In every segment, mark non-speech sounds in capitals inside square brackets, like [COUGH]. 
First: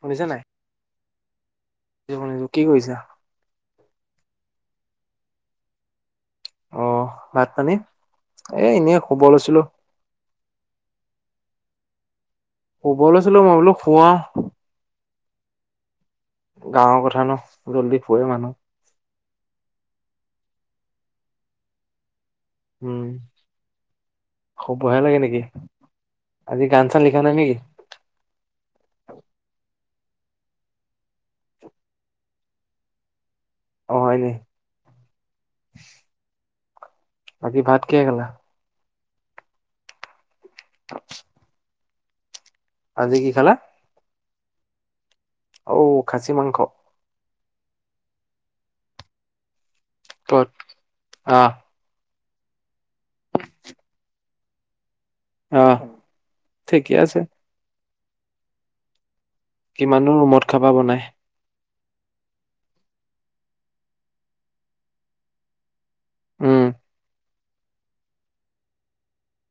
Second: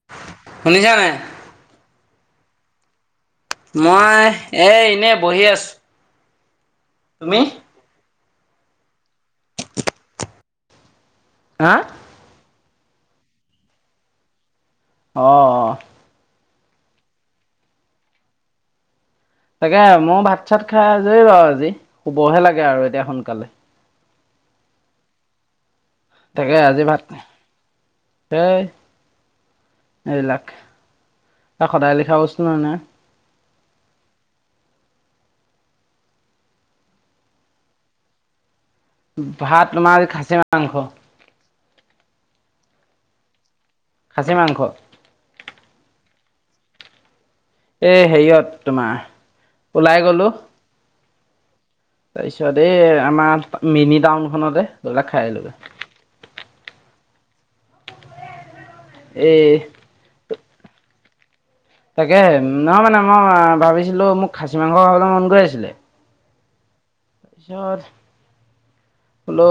শুনিছা নাই? শুনিছা নাই? [UNINTELLIGIBLE] কি কৰিছা? মই, এই এনেই বহি আছোঁ। অ', ভাত পানী? এ, এনেই খব লৈছিলো। আ? শুব লৈছিলো মই বোলো শু আও। অ', অ'। গাঁৱৰ কথা ন, জল্দি ফুৱে মানুহ। তাকে ময়ো ভাত চাত খাই আজৰি বাৰু আজি, শুবহে লাগে আৰু এতিয়া সোনকালে। খবহে লাগে নেকি? তাকে আজি গান চান ভাত লিখা নাই নেকি? এই এইবিলাক, সদায় লিখা বস্তু নহয় নহয়। অ', হয়নি? বাকি ভাত কিহে খালা? ভাত তোমাৰ আজি খাছী মাংস। আজি কি খালা? খাছী মাংস। ঔ খাচী মাংস। এ হেৰিয়ত তোমাৰ, ওলাই গলো। অ'। তাৰপিছত এই আমাৰ মিনি টাউনখনতে গৈ পেলাই খাই আহিলোগে। আহ ঠিকে আছে এই কিমান নো ৰুমত খাবা বনায় তাকে নহয় মানে মই ভাবিছিলো মোক খাচী মাংস খাবলৈ মন গৈ আছিলে। উম সিহঁত বোলো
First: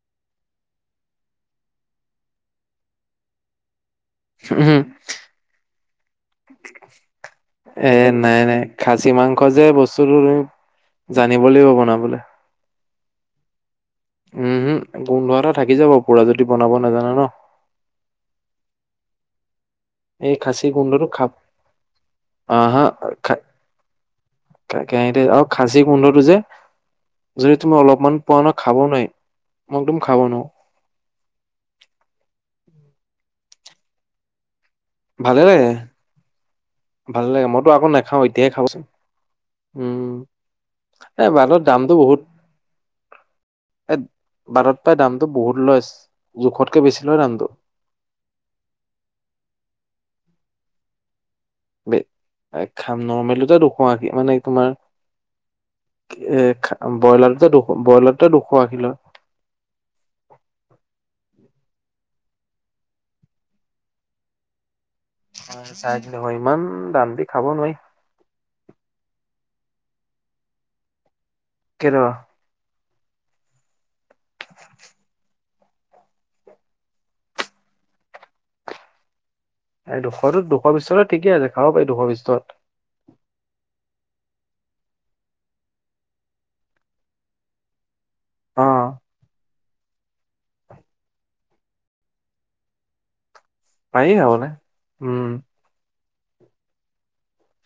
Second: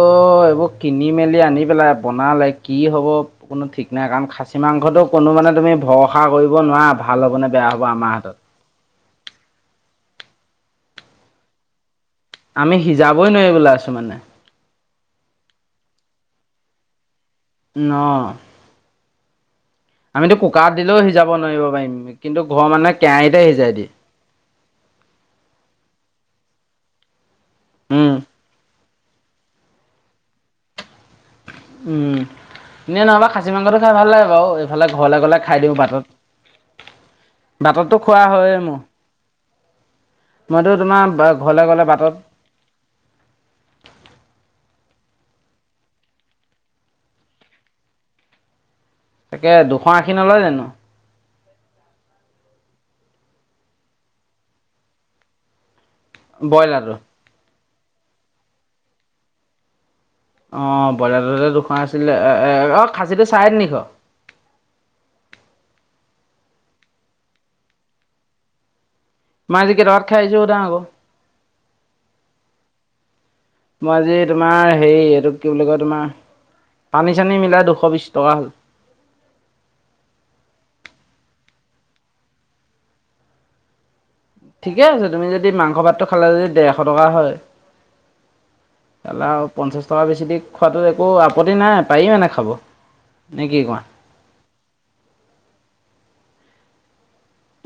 এইবোৰ কিনি মেলি আনি পেলাই, বনালে কি হ'ব কোনো ঠিক নাই কাৰণ খাচী উহু মাংসটো কোনো মানে তুমি ভৰসা কৰিব নোৱাৰা। ভাল হ'ব নে বেয়া হ'ব? এ আমাৰ হাতত। নাই নাই খাচী মাংস যে বস্তুটো তুমি, জানিব লাগিব বনাবলে। আমি সিজাবই নোৱাৰিবলৈ আছোঁ মানে উমহু, গোন্ধ এটা থাকি যাব পুৰা যদি বনাব নাজানা ন? ন এই আমিতো খাচী কুকাৰত দিলেও গোন্ধটো খাব সিজাব নোৱাৰিব পাৰিম, কিন্তু ঘৰৰ মানুহে কেৰাহীতে সিজাই দিয়ে। কে কেৰাহীতে আৰু খাচী গোন্ধটো যে যদি তুমি উম অলপমান পোৱা নহয়, খাব নোৱাৰি। মই একদম খাব নোৱাৰোঁ উম, এনেই নহ'বা খাচী মাংসটো খাই ভাল লাগে বাৰু এ এইফালে ঘৰলে গ'লে খাই দিওঁ বাটত। ভাল লাগে, মইতো আকৌ বাটততো নাখাও, খোৱা এতিয়াহে হয়ে মোৰ খাবচোন উম, মইতো তোমাৰ এ বাটত ঘৰলে গ'লে দামটো বাটত বহুত। এই বাটত পাই দামটো বহুত লয়ছ, জোখতকে বেছি লয় দামটো। তাকে দুশ আশী নলয় জানো? বে, বে খাম নৰ্মেলটোতে দুশ আশী, মানে তোমাৰ এ, খা ব্ৰইলাৰটো ব্ৰইলাৰটোতে দুশ, ব্ৰইলাৰটোতে দুশ আশী লয়। অ'ব্ৰইলাৰটোতে দুশ আছিলে, এ, এ, এ অ' খাচীটো চাৰে তিনিশ। চাৰে তিনি শ, ইমান দাম দি খাব নোৱাৰি। মই আজি কেই টকাত খাই আহিছোঁ সুধা আকৌ। কেই টকা? মই আজি তোমাৰ হেৰি, এইটো কি বুলি কয়, তোমাৰ পানী-চানী মিলাই দুশ বিশ টকা হ'ল। এই দুশ দুশ বিশ ঠিকে আছে খাব পাৰি দুশ বিশ টকা। ঠিকে আছে তুমি যদি মাংস ভাতটো খালে যদি ডেৰশ টকা হয়। অ। তালাও পঞ্চাছ টকা বেছি দি খোৱাটো একো আপত্তি নাই পায়ি মানে খাব নে কি কোৱা। পাৰি আৰু খাবলে উম।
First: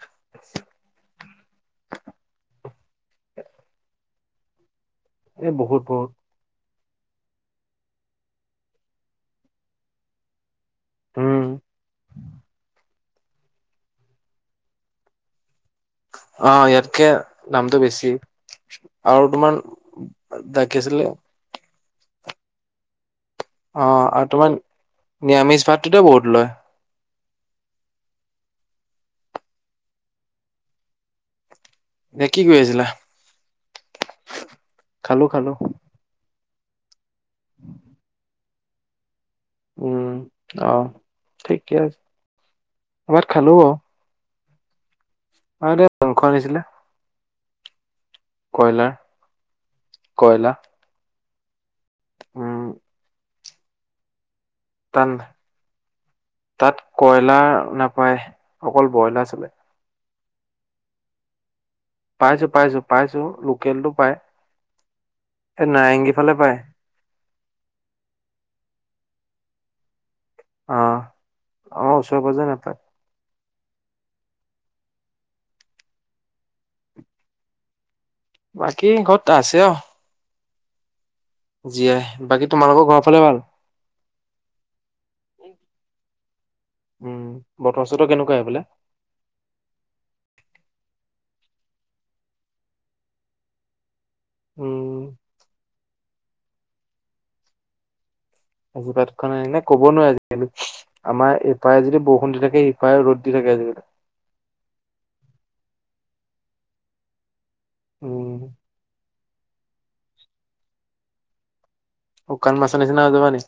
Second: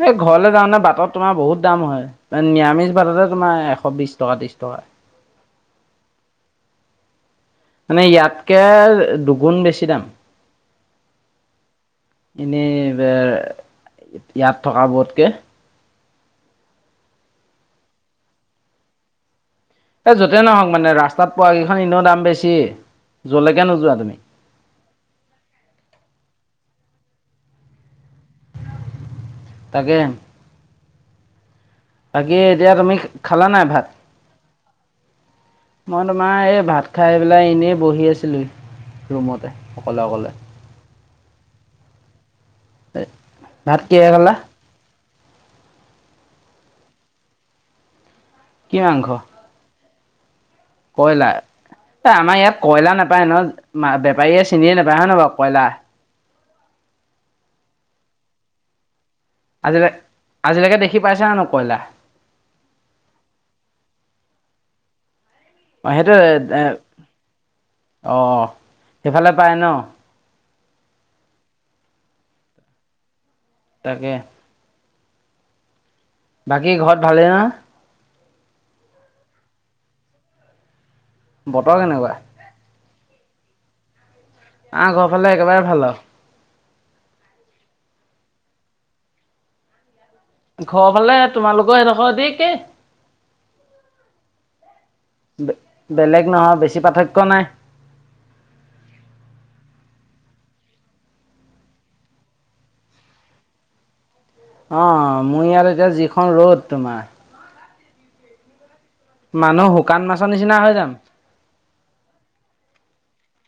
এই ঘৰলে যাওতে বাটত তোমাৰ বহুত দাম হয় নিৰামিষ ভাততে তোমাৰ এশ বিশ টকা তিছ। তো। এই বহুত বহুত। মানে ইয়াতকে দুগুণ বেছি দাম। উম এনেই ইয়াত থকা বোৰতকে। অ ইয়াতকে দামটো বেছি আৰু তোমাৰ। এই য'তেই দা নহওক কি মানে আছিলে ৰাস্তাত পোৱা কেইখন ইনেও দাম বেছি। য'লৈকে নোযোৱা অ', তুমি। আৰু তোমাৰ, নিৰামিষ ভাতটোতে বহুত লয়। তাকে বাকী কি কৰি এতিয়া আছিলা? তুমি খালা নাই ভাত? খালো খালো। মই তোমাৰ এই ভাত খাই পেলাই এনেই বহি আছিলো ৰুমতে। উম অকলে অকলে। অ ঠিকে আছে ভাত খালো অ। ভাত কিহে খালা। তাহাতে মাংস আনিছিলে। কি কয়লাৰ, মাংস? কয়লা। কয়লাৰ এই আমাৰ ইয়াত উম কয়লা নাপায় ন, বেপাৰীয়ে চিনিয়ে নাপায় তাত হয় নাই বাৰু কয়লা। তাত কয়লাৰ নাপায় অকল ব্ৰইলাৰ চালে। আজিলে আজিলেকে দেখি পাইছা জানো কয়লা। পাইছো পাইছো পাইছো লোকেলটো পাই। অ সেইটোৱে পায়। এ অ সেইফালে পাই ন। অ অ ওচৰ পাজেই নাপায়। তাকে। বাকী ঘৰত ভালেই নহয়। বাকী ঘৰত আছে অ। বতৰ জিয় কেনেকুৱা? বাকী তোমালোকৰ ঘৰৰ ফালে ভাল। আমাৰ ঘৰৰ ফালে একেবাৰে ভাল আও। উম বতৰ চতৰ কেনেকুৱা সেই ফালে। ঘৰ ফালে তোমালোকৰ সেইডখৰ দি একেই। উম বেলেগ নহয় বেছি পাৰ্থক্য নাই। ক'ব নোৱাৰো আজিকালি। আমাৰ এইপাৰে যদি বৰষুণ দি থাকে ইপাৰে ৰ'দ দি থাকে আজিকালি। অ মোৰ ইয়াত এতিয়া যিখন ৰ'দ তোমাৰ। উম। মানুহ শুকান মাছৰ নিচিনা হৈ যাম। শুকান মাছৰ নিছিনা হয় যাবা নি।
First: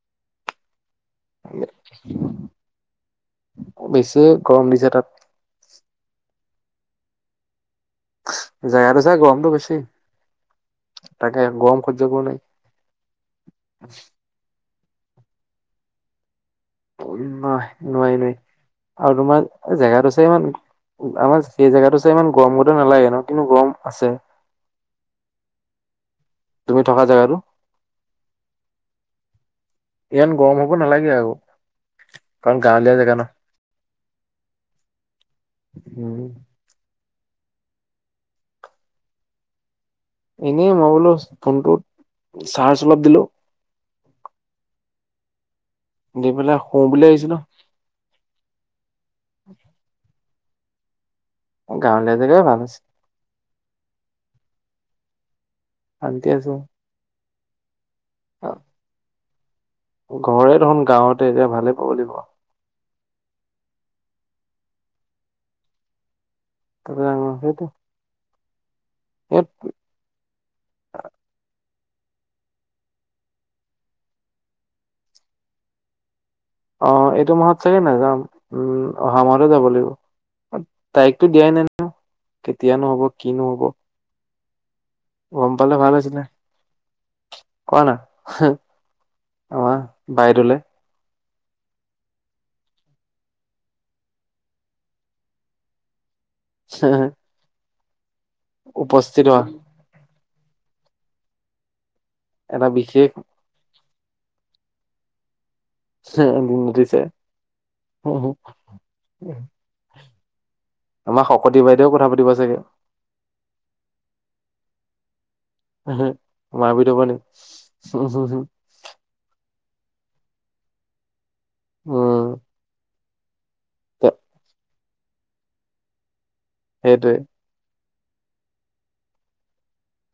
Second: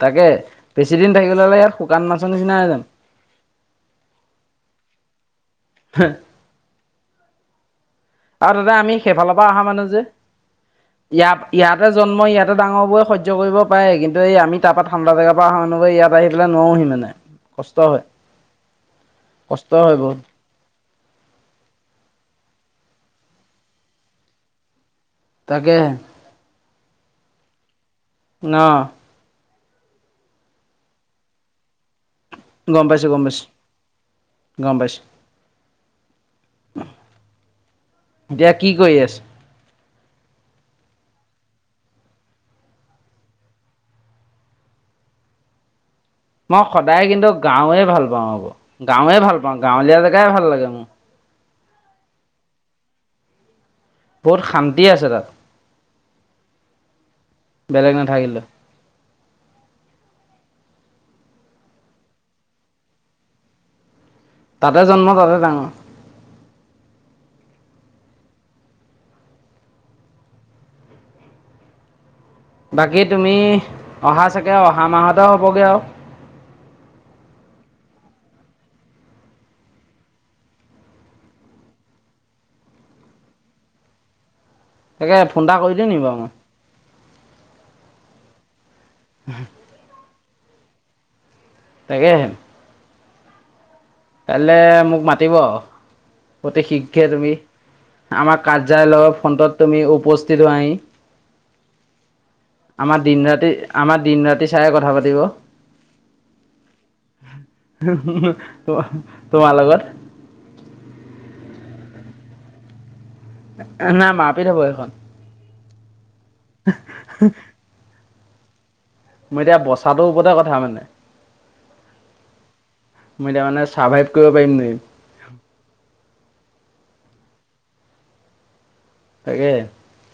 তাকে। বেছি দিন থাকিলে হ'লে ইয়াত শুকান মাছৰ নিচিনা হয় য়াম। বেছি গৰম দিছে তাত [UNINTELLIGIBLE] আৰু তাতে আমি জেগাটো চাই সেইফালৰ পা গৰমটো অহা বেছি মানুহ যে। ইয়াত তাকে গৰম ইয়াতে সহ্য জন্ম কৰিব ইয়াতে ডাঙৰ বোৰে সহ্য কৰিব পাৰে, কিন্তু এই আমি তাপা ঠাণ্ডা জাগা পা অহা মানুহবোৰে ইয়াত আহি পেলাই নোৱাৰোহি। মানে। নহ কষ্ট হয়, নোৱাৰি নোৱাৰি আৰু কষ্ট তোমাৰ হয় জেগাতো বহুত চাই ইমান। আমাৰ সেই জেগাটো চাই ইমান গৰম গতে নালাগে ন, কিন্তু গৰম আছে। তাকে। তুমি থকা জেগাতো। ন। ইমান গৰম হব নালাগে আৰু। কাৰণ গম গাৱলীয়া পাইছোঁ, জেগা গম পাইছোঁ। ন। দিয়া কি কৰি আছ? এনেই মই বোলো ফোনটোত চাৰ্জ অলপ দিলো। দি পেলাই মই শু বুলি সদায় কিন্তু আহিছিলো গাঁৱে ভাল পাওঁ আকৌ, গাঁৱে ভাল পাওঁ গাঁৱলীয়া জেগাই ভাল লাগে মো। গাঁৱলীয়া জেগাই ভাল আছে। বহুত শান্তি আছে তাত। শান্তি আছে। বেলেগ নাথাকিলেও। ঘৰে দেখোন গাঁৱতে এতিয়া ভালে পাব লাগিব। তাতে জন্ম তাতে ডাঙৰ। [UNINTELLIGIBLE] সেইটো [UNINTELLIGIBLE] বাকী তুমি, অহা চাগে অহা মাহতে হ'বগৈ আৰু। অ, এইটো মাহত চাগে নাযাম। উম, অহা মাহতে যাব লাগিব। তাৰিখটো দিয়াই নাই নহয়, কেতিয়ানো হ'ব কিনো হ'ব? তাকে ফোন গম এটা কৰি পালে দিওঁ ভাল নি বাৰু আছিলে। মই কোৱা না? [INAUDIBLE] আমাৰ, বাইদেউলে। তাকেহে কাইলে মোক মাতিব। অতি শীঘ্ৰে তুমি, আমাক কাৰ্যালয়ৰ উপস্থিত হোৱা ফ্ৰণ্টত তুমি উপস্থিত হোৱাহি। এটা আমাৰ বিশেষ দিন ৰাতি, আমাৰ দিন ৰাতি চাইহে কথা পাতিব। [UNINTELLIGIBLE] তোমাৰ, তোমাৰ লগত। আমাৰ শকতি বাইদেও কথা পাতিব চাগে। নাই, মাৰপিট হব এইখন। মাৰপিট হব নিকি? [UNINTELLIGIBLE] মই এতিয়া বচাটো ওপৰতে কথা মানে। উম। মই এতিয়া মানে, চাৰ্ভাইভ কৰিব পাৰিম নে নোৱাৰিম? সেইটোৱে। তাকে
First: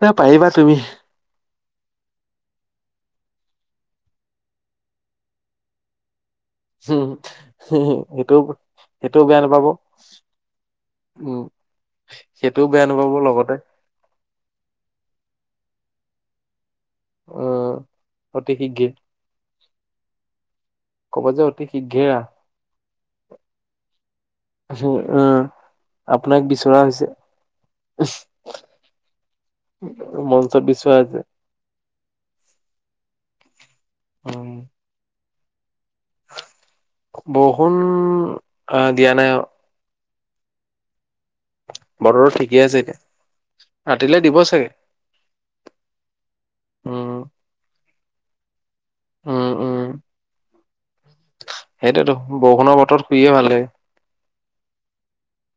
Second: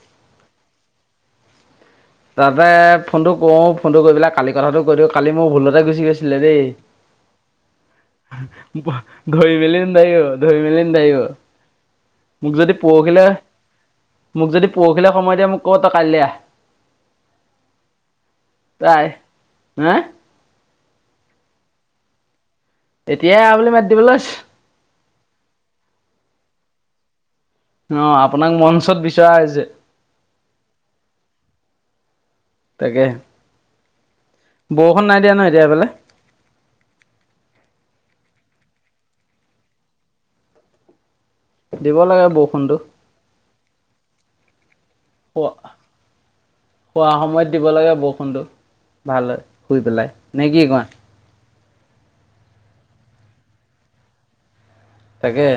এ, পাৰিবা তুমি। তাতে ফোনটো কওঁ ফোনটো কৰি পেলাই কালি কথাটো কৈ দিওঁ, কালি মোৰ ভুলতে গুচি গৈছিলে দেই। সেইটো সেইটোও বেয়া ঘৰি নাপাব মেলি নোৱাৰিব, ধৰি মেলি নোৱাৰিব। উম মোক সেইটোও যদি বেয়া নাপাব পৰশিলে, লগতে মোক যদি পৰশিলে সময় দিয়ে মোক কব তই কাইলে আহ। উম। তাইৰ, হা? ক'ব যে, অতি শীঘ্ৰেই আহ। এতিয়াই আহ বুলি মাতি দিবলৈও আছে অ, আপোনাক বিচৰা হৈছে। অ, আপোনাক মঞ্চত বিচৰা হৈছে। মঞ্চত বিচৰা হৈছে তাকেহে [UNINTELLIGIBLE] বৰষুণ নাই দিয়া ন, এতিয়া সেইফালে? বৰষুণ, অ, দিয়া নাই অ। দিব লাগে বতৰটো ঠিকে বৰষুণটো আছে এতিয়া, ৰাতিলে দিব চাগে। [UNINTELLIGIBLE] শুৱা উম সময়ত দিব লাগে বৰষুণটো, ভাল হয় উম শুই পেলাই, নে কি কোৱা? সেইটোৱেটো, বৰষুণৰ বতৰত শুইয়ে ভাল লাগে। তাকে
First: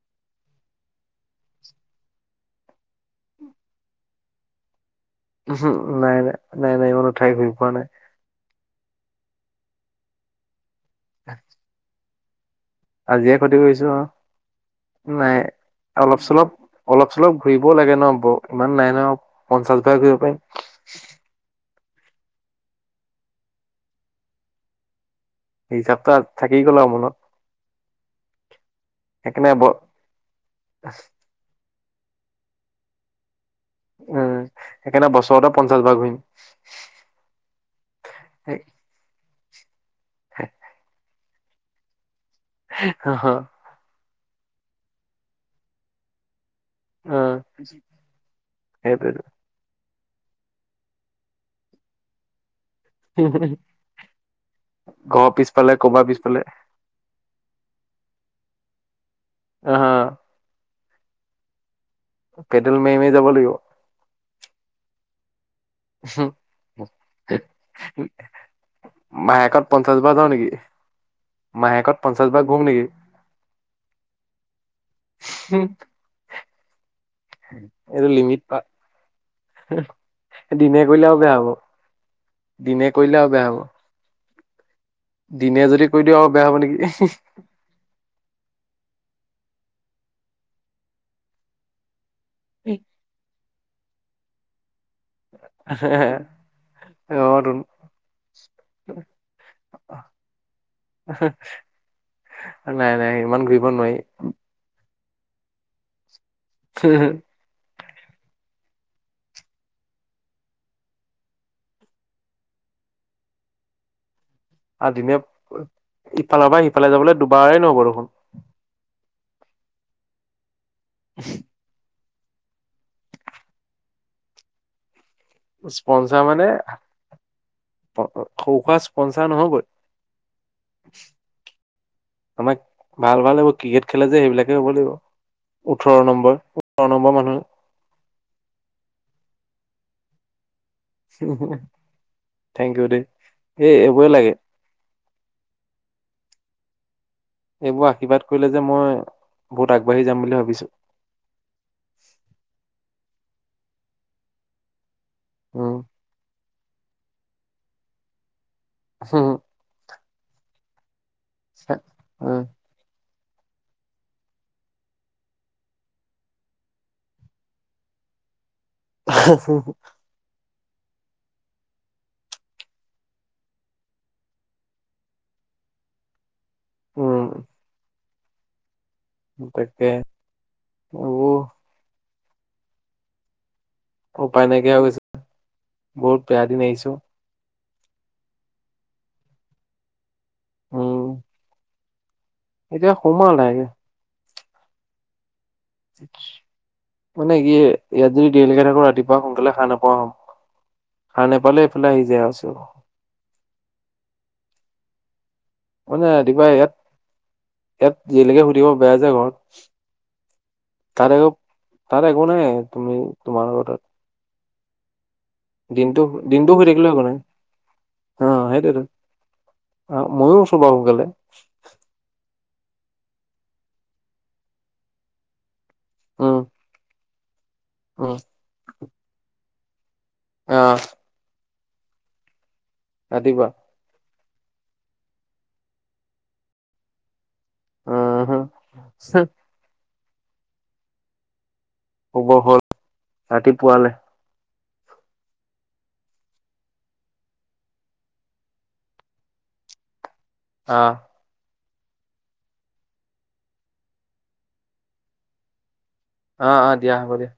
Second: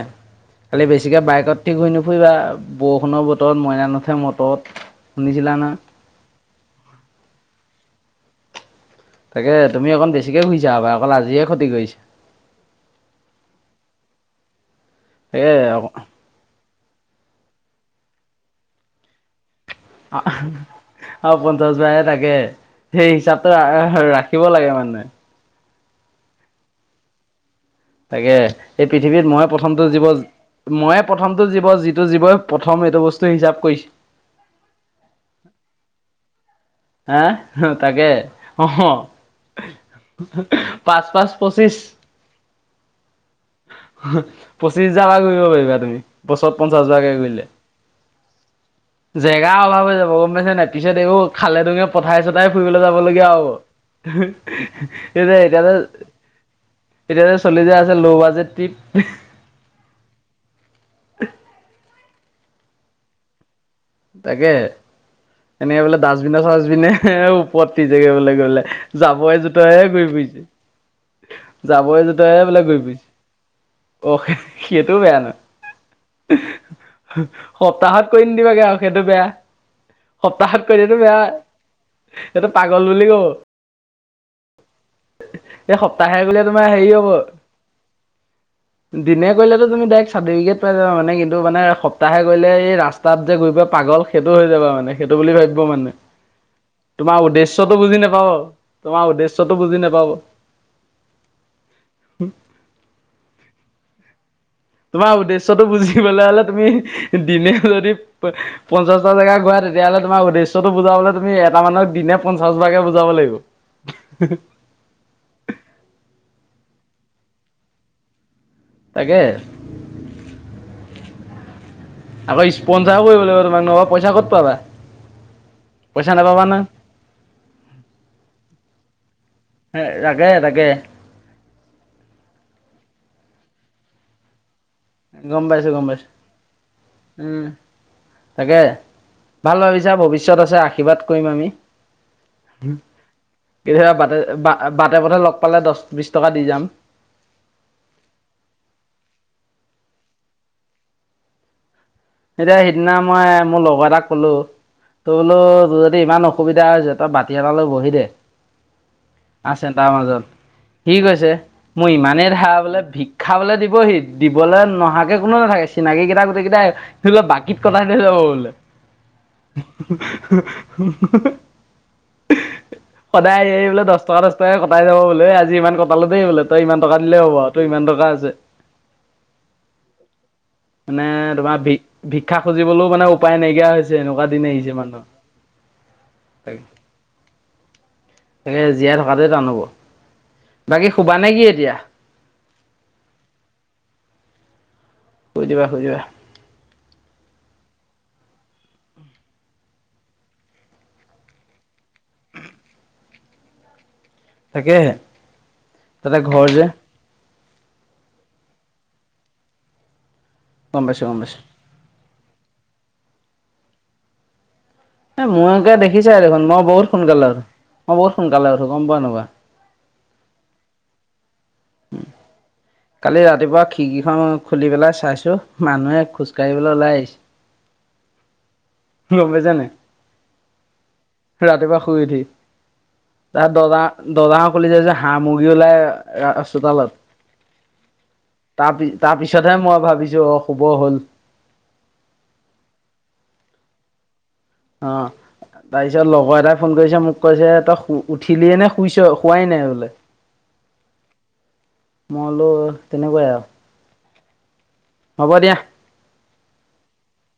খালি বেছিকে বাইকত উঠি ঘূৰি নুফুৰিবা, বৰষুণৰ বতৰত মইনা নুথে মটৰত। শুনিছিলা উহু নহয় নাই, নাই, নাই, নাই, ইমানো ঠাই ঘূৰি ফুৰা নাই। তাকে, তুমি অকণ বেছিকে ঘূৰিছা, অকল আজিয়ে ক্ষতি কৰিছা। আজিহে ক্ষতি কৰিছোঁ আৰু নাই তাকে অলপ চলপ অলপ চলপ ঘূৰিবও লাগে ন ইমান নাই ন পঞ্চাছ বাৰ ঘূৰিব আহ পাৰিম অ পঞ্চাশ হাজাৰহে থাকে সেই হিচাপটো ৰাখিব লাগে মানে। হিচাপতো আ থাকি গ'ল আৰু মনত। তাকে এই পৃথিৱীত মই সেইকাৰণে ব প্ৰথমটো জীৱ মইয়ে প্ৰথমটো জীৱ যিটো জীৱই প্ৰথম এইটো বস্তু হিচাপ কৰিছে। উম সেইকাৰণে বছৰতো পঞ্চাশ বাৰ ঘূৰিম আ তাকে অঁহ পাঁচ পাঁচ পঁচিছ। অ হ পঁচিছ হাজাৰ পৰা কৰিব পাৰিবা তুমি। বছৰত পঞ্চাশ হাজাৰকে অ কৰিলে সেইটোৱেটো যে গা অল হৈ যাব গম পাইছা নে নাই পিছত আকৌ খালে তুমি পথাৰে চথাৰে ফুৰিবলৈ ল'ব ফুৰিব লাগিয়া হব ঘৰৰ সেয়ে এতিয়া পিছফালে ক'বাৰ পিছফালে তেতিয়া যে চল্লিশ হাজাৰ আছে ল' বাজেট টিপ অহ পেডেল মাৰি মাৰি যাব লাগিব। তাকে এনেকে বোলে ডাষ্টবিনে চাষ্টবিনে ওপৰেদি বোলে গলে যাবৰে মাহেকত জোথোৰে পঞ্চাশ ঘূৰি বাৰ যাওঁ ফুৰিছে নেকি মাহেকত জাবৰে পঞ্চাশ বাৰ জোথৰেহে বোলে ঘূৰো ঘূৰি নেকি ফুৰিছে। অ সেইটোও বেয়া নহয়। এইটো সপ্তাহত কৰিম লিমিট পা দিবাগে আৰু সেইটো বেয়া সপ্তাহত কৰি দিনে দিয়া টো কৰিলে আৰু হ'ব বেয়া। এইটো দিনে পাগল বুলি কৰিলে ক'ব। আৰু বেয়া হ'ব দিনে এই যদি কৰি দিওঁ সপ্তাহে আৰু গ'লে বেয়া হ'ব তোমাৰ নেকি হেৰি হ'ব। দিনে কৰিলেটো তুমি ডাইৰেক্ট চাৰ্টিফিকেট পাই যাবা মানে কিন্তু মানে সপ্তাহে কৰিলে এই ৰাস্তাত যে ঘূৰি ফুৰে পাগল সেইটো হৈ যাবা মানে সেইটো বুলি ভাবিব মানে। অ তোমাৰ তুন উদ্দেশ্যটো বুজি নাপাব, তোমাৰ উদ্দেশ্যটো বুজি নাপাব। নাই নাই ইমান ঘূৰিব নোৱাৰি। তোমাৰ উদ্দেশ্যটো বুজিবলৈ হ'লে তুমি দিনেও যদি পঞ্চাছ বাৰ গৈ থাকা তেতিয়াহলে তোমাৰ উদ্দেশ্যটো বুজাবলৈ তুমি এটা মানুহে দিনে পঞ্চাছ বাৰকে বুজাব লাগিব। আৰু দিনত ইফালৰ পৰা সিফালে যাবলৈ দুবাৰেই নহ'ব দেখোন। তাকে [UNINTELLIGIBLE] আকৌ স্পঞ্জাৰো কৰিব লাগিব ন মানে পইচা ক'ত পাবা। পইচা স্পনচাৰ নাপাবা মানে নহয়। সৰু হুৱা স্পনচাৰ নহ'বই [UNINTELLIGIBLE] তাকে আমাক ভাল ভাল ক্ৰিকেট খেলে যে সেইবিলাকে হ'ব গম পাইছো লাগিব। গম ওঠৰ পাইছো নম্বৰ ওঠৰ নম্বৰ মানুহ উম তাকে ভাল ভাবিছা ভৱিষ্যত আছে আশ আশীৰ্বাদ কৰিম আমি থেংক ইউ দেই এই কেতিয়াবা এইবোৰে বাটে লাগে বাটে পথে লগ পালে দহ বিছ টকা দি যাম। এইবোৰ আশীৰ্বাদ কৰিলে যে মই বহুত আগবাঢ়ি যাম বুলি ভাবিছোঁ। এতিয়া সিদিনা মই মোৰ লগৰ এটাক ক'লো তই বোলো উম যদি ইমান অস অসুবিধা হৈছে তই বাতি এটালৈ বহি দে। উম। আৰ চেণ্টাৰৰ মাজত। সি কৈছে মোৰ ইমানেই উম ধাৰ বোলে ভিক ক্ষা বোলে দিবহি, দিবলৈ নহাকে কোনো নাথাকে। চিনাকি কেইটা গোটেই কেইটাই আহিব। বাকীত কটাই লৈ যাব বোলে। সদায় আহি আহি এই বোলে দহ টকা, দহ টকা কটাই যাব বোলে, আজি ইমান কটালো বোলে। তই ইমান টকা দিলেই হ'ব, তোৰ ইমান টকা আছে। উম তাকে মানে এইবোৰ তোমাৰ ভিক- ভিক্ষা খুজিবলৈও মানে উপায় নাইকিয়া হৈছে। এনেকুৱা উপায় দিনে আহিছে নাইকিয়া হৈ গৈছে মানুহৰ, বহুত বেয়া তাকে। দিন আহিছো তাকে জীয়াই থকাটোয়ে টান হ'ব, বাকী শুবা উম, নে কি এতিয়া? এতিয়া শুম আৰু লাহেকে। শুই দিবা। শুই দিবা মানে কি ইয়াত যদি দেৰিলৈকে থাকোঁ, ৰাতিপুৱা সোনকালে সাৰ নাপোৱা হ'ম। সাৰ নেপালে এইফালে আহি যাই আৰু [UNINTELLIGIBLE] তাকে হে। মানে ৰাতিপুৱা ইয়াত, ইয়াত দেৰিকেলে শুই থাকিব বেয়া যে ঘৰত। গম পাইছো গম পাইছো তাত, আ' একো নাই তুমি তোমালোকৰ তাত। এ, মোৰে গাৰে দিনটো দেখিছাই দেখোন, দিনটো মই শুই বহুত থাকিলেও একো নাই। সোনকালে উঠো, মই বহুত অ', সোনকালে উঠোঁ সেইটোৱেতো গম পোৱা নে নাপোৱা। অ', ময়ো উঠোঁ বাৰু সোনকালে। [INAUDIBLE] কালি ৰাতিপুৱা খিৰিকিখন খুলি পেলাই চাইছোঁ, মানুহে খোজ উম, কাঢ়িবলৈ ওলাই আহিছে। উম। গম পাইছা নে নাই। অ'। ৰাতিপুৱা শুই উঠি, তাত ৰাতিপুৱা দৰ্জা দৰ্জাখন খুলি চাইছোঁ হাঁহ মুৰ্গী ওলাই চোতালত। উম, হু। তাৰ-তাৰপিছতহে মই ভাবিছোঁ অ', শুব হ'ল। শুব হ'ল, ৰাতি পুৱালে। অ'। তাৰপিছত লগৰ এটাই ফোন কৰিছে, মোক কৈছে তই উঠিলিয়ে নে, শুইছ শোৱাই নাই বোলে। অ'। মই বোলো তেনেকুৱাই আৰু। হ'ব দিয়া। অ', অ', দিয়া হ'ব দিয়া।